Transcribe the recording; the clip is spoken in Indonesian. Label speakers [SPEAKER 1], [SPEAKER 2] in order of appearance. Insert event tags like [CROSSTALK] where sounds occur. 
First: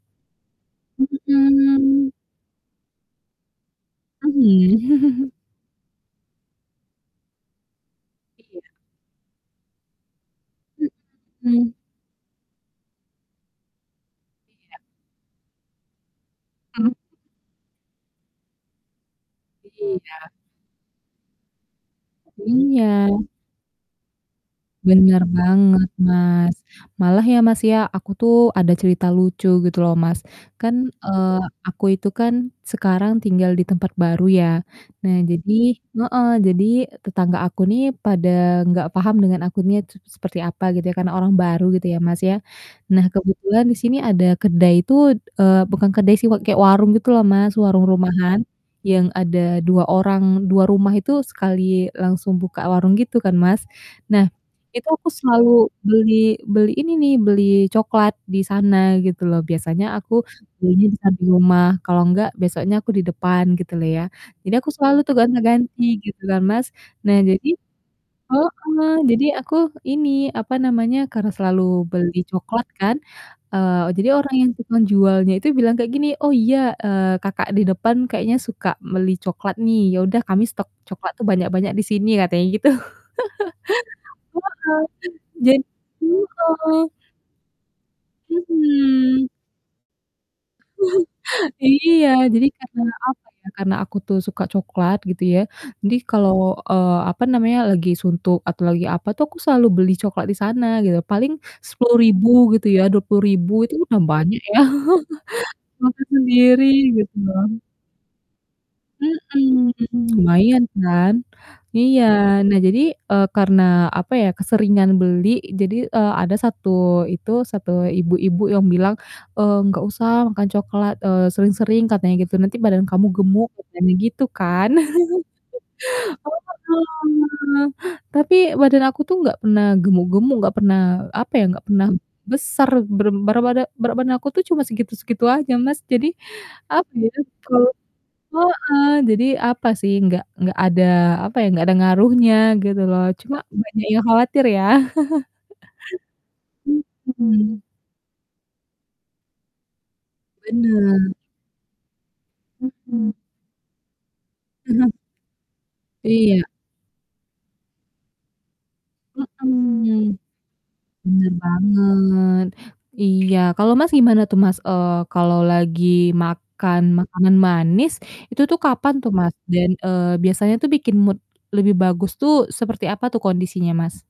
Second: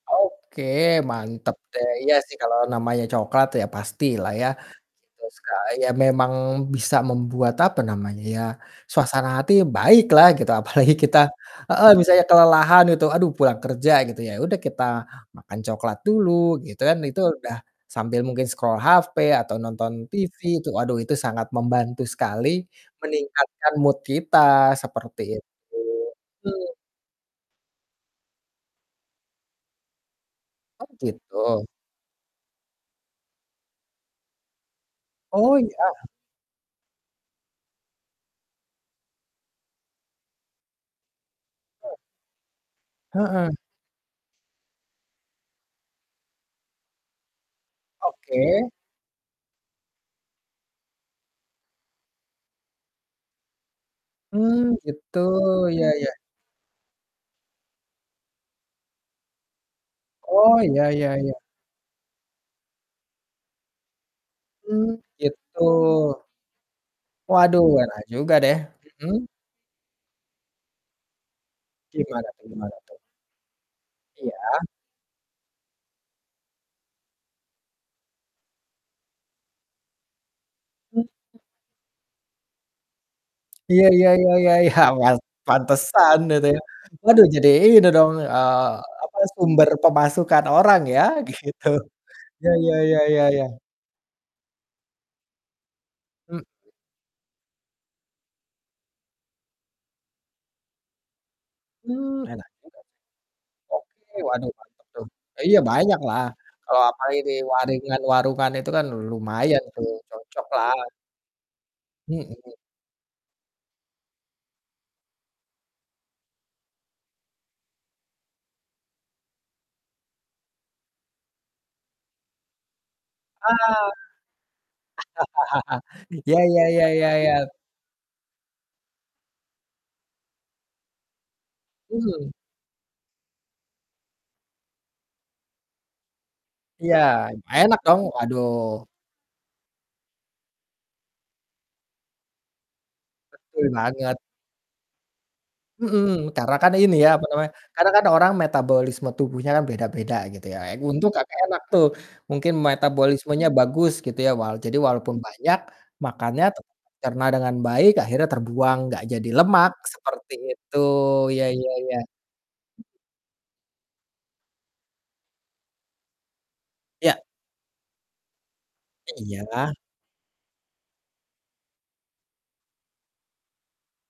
[SPEAKER 1] Oke, mantap deh,
[SPEAKER 2] Mhm.
[SPEAKER 1] iya sih kalau namanya coklat ya
[SPEAKER 2] Oh
[SPEAKER 1] pastilah ya,
[SPEAKER 2] iya?
[SPEAKER 1] kalau
[SPEAKER 2] [CHUCKLES]
[SPEAKER 1] suka ya memang bisa membuat, apa namanya ya,
[SPEAKER 2] Iya.
[SPEAKER 1] suasana hati baik lah gitu apalagi kita
[SPEAKER 2] Mhm.
[SPEAKER 1] heeh, misalnya kelelahan itu aduh pulang kerja gitu, ya udah
[SPEAKER 2] Iya.
[SPEAKER 1] kita makan coklat dulu gitu
[SPEAKER 2] Hmm.
[SPEAKER 1] kan, itu udah sambil mungkin scroll HP atau nonton
[SPEAKER 2] Iya.
[SPEAKER 1] TV, itu aduh itu sangat membantu sekali
[SPEAKER 2] Iya.
[SPEAKER 1] meningkatkan mood kita,
[SPEAKER 2] Bener
[SPEAKER 1] seperti itu,
[SPEAKER 2] banget, Mas,
[SPEAKER 1] betul.
[SPEAKER 2] malah ya, Mas, ya, aku tuh ada cerita lucu gitu loh, Mas,
[SPEAKER 1] Oh,
[SPEAKER 2] kan, eee,
[SPEAKER 1] gitu?
[SPEAKER 2] aku itu kan sekarang tinggal di tempat baru ya. Nah jadi
[SPEAKER 1] Oh, iya?
[SPEAKER 2] heeh, jadi tetangga aku nih pada nggak paham dengan akunya tuh s seperti apa gitu ya karena orang baru gitu
[SPEAKER 1] Oh.
[SPEAKER 2] ya, Mas, ya. Nah,
[SPEAKER 1] Heeh.
[SPEAKER 2] kebetulan di sini ada kedai itu, eee, bukan kedai sih wak kayak warung gitu loh, Mas, warung rumahan
[SPEAKER 1] Oke.
[SPEAKER 2] yang ada 2 orang 2 rumah itu sekali langsung buka warung gitu kan, Mas. Nah,
[SPEAKER 1] Mmm,
[SPEAKER 2] itu aku
[SPEAKER 1] gitu,
[SPEAKER 2] selalu
[SPEAKER 1] iya iya.
[SPEAKER 2] beli beli ini nih, beli cokelat di sana gitu loh, biasanya aku
[SPEAKER 1] Oh, iya
[SPEAKER 2] belinya di
[SPEAKER 1] iya
[SPEAKER 2] samping
[SPEAKER 1] iya.
[SPEAKER 2] rumah, kalau enggak besoknya aku di depan, gitu loh ya. Jadi aku
[SPEAKER 1] Mmm,
[SPEAKER 2] selalu tuh
[SPEAKER 1] gitu.
[SPEAKER 2] gonti-ganti gitu kan, Mas, nah jadi
[SPEAKER 1] Waduh, enak juga deh,
[SPEAKER 2] heeh,
[SPEAKER 1] mhm.
[SPEAKER 2] jadi aku ini, apa namanya, karena selalu beli
[SPEAKER 1] Gimana tuh
[SPEAKER 2] coklat
[SPEAKER 1] gimana tuh?
[SPEAKER 2] kan, eee, jadi orang yang
[SPEAKER 1] Iya.
[SPEAKER 2] tukang jualnya itu bilang kayak gini, "Oh iya," eee, "kakak di depan kayaknya suka beli coklat nih, ya udah kami stok
[SPEAKER 1] Mhm.
[SPEAKER 2] coklat tuh banyak-banyak di sini," katanya gitu,
[SPEAKER 1] Iya iya iya iya iya, pan
[SPEAKER 2] [LAUGHS] heeh, jad
[SPEAKER 1] pantesan gitu ya,
[SPEAKER 2] iya.
[SPEAKER 1] waduh jadi ini dong, eee, apa,
[SPEAKER 2] Mhm.
[SPEAKER 1] sumber pemasukan orang ya
[SPEAKER 2] [CHUCKLES]
[SPEAKER 1] gitu,
[SPEAKER 2] Iya, jadi
[SPEAKER 1] ya ya
[SPEAKER 2] karena,
[SPEAKER 1] ya ya
[SPEAKER 2] apa
[SPEAKER 1] ya.
[SPEAKER 2] ya, karena aku tuh suka coklat gitu ya, jadi kalau,
[SPEAKER 1] Mhm.
[SPEAKER 2] eee, apa namanya, lagi suntuk atau lagi apa tuh aku selalu beli coklat di sana gitu, paling sepuluh
[SPEAKER 1] Mmm,
[SPEAKER 2] ribu
[SPEAKER 1] enak juga
[SPEAKER 2] gitu ya, Rp20.000 itu
[SPEAKER 1] sih.
[SPEAKER 2] udah
[SPEAKER 1] Oke,
[SPEAKER 2] banyak
[SPEAKER 1] waduh
[SPEAKER 2] ya,
[SPEAKER 1] mantap tuh. Iya
[SPEAKER 2] [LAUGHS] makan
[SPEAKER 1] banyaklah,
[SPEAKER 2] sendiri
[SPEAKER 1] kalau
[SPEAKER 2] gitu
[SPEAKER 1] apalagi di
[SPEAKER 2] loh.
[SPEAKER 1] waringan warungan itu kan lumayan
[SPEAKER 2] Mhm,
[SPEAKER 1] tuh
[SPEAKER 2] lumayan
[SPEAKER 1] cocoklah.
[SPEAKER 2] kan, iya.
[SPEAKER 1] Mhm.
[SPEAKER 2] Nah jadi, eee, karena, apa ya, keseringan beli jadi, eee, ada 1 itu, 1 ibu-ibu yang bilang, eee, "Nggak usah makan coklat, eee, sering-sering," katanya gitu, "nanti badan kamu
[SPEAKER 1] Ah,
[SPEAKER 2] gemuk," katanya gitu kan.
[SPEAKER 1] [LAUGHS]
[SPEAKER 2] [LAUGHS]
[SPEAKER 1] iya iya iya iya iya.
[SPEAKER 2] heeh, tapi badan aku tuh nggak pernah gemuk-gemuk, nggak pernah, apa ya, nggak pernah
[SPEAKER 1] Mmm.
[SPEAKER 2] besar berem barabada berat badan aku tuh cuma segitu-segitu aja, Mas, jadi, apa
[SPEAKER 1] Iya,
[SPEAKER 2] ya, terlalu
[SPEAKER 1] enak dong, waduh.
[SPEAKER 2] heeh, jadi apa sih, nggak nggak ada, apa ya, nggak ada ngaruhnya gitu loh, cuma
[SPEAKER 1] Betul
[SPEAKER 2] banyak yang
[SPEAKER 1] banget.
[SPEAKER 2] khawatir ya,
[SPEAKER 1] Mhm, karena kan
[SPEAKER 2] [CHUCKLES]
[SPEAKER 1] ini ya, apa namanya,
[SPEAKER 2] mhm.
[SPEAKER 1] kadang kan orang metabolisme tubuhnya kan beda-beda gitu ya, e untung
[SPEAKER 2] Bener.
[SPEAKER 1] Kakak enak tuh, mungkin
[SPEAKER 2] Mhm.
[SPEAKER 1] metabolismenya bagus gitu ya walau jadi
[SPEAKER 2] [UNINTELLIGIBLE]
[SPEAKER 1] walaupun banyak
[SPEAKER 2] Iya.
[SPEAKER 1] makannya tetap tercerna dengan baik, akhirnya terbuang, gak jadi lemak,
[SPEAKER 2] Mhm,
[SPEAKER 1] seperti itu,
[SPEAKER 2] bener
[SPEAKER 1] iya iya iya.
[SPEAKER 2] banget, iya. Kalau Mas gimana tuh Mas, eee, kalau lagi makan
[SPEAKER 1] Iya.
[SPEAKER 2] makanan manis, itu tuh kapan tuh, Mas? Dan,
[SPEAKER 1] Iya.
[SPEAKER 2] eee, biasanya tuh bikin mood lebih bagus tuh seperti apa tuh kondisinya, Mas?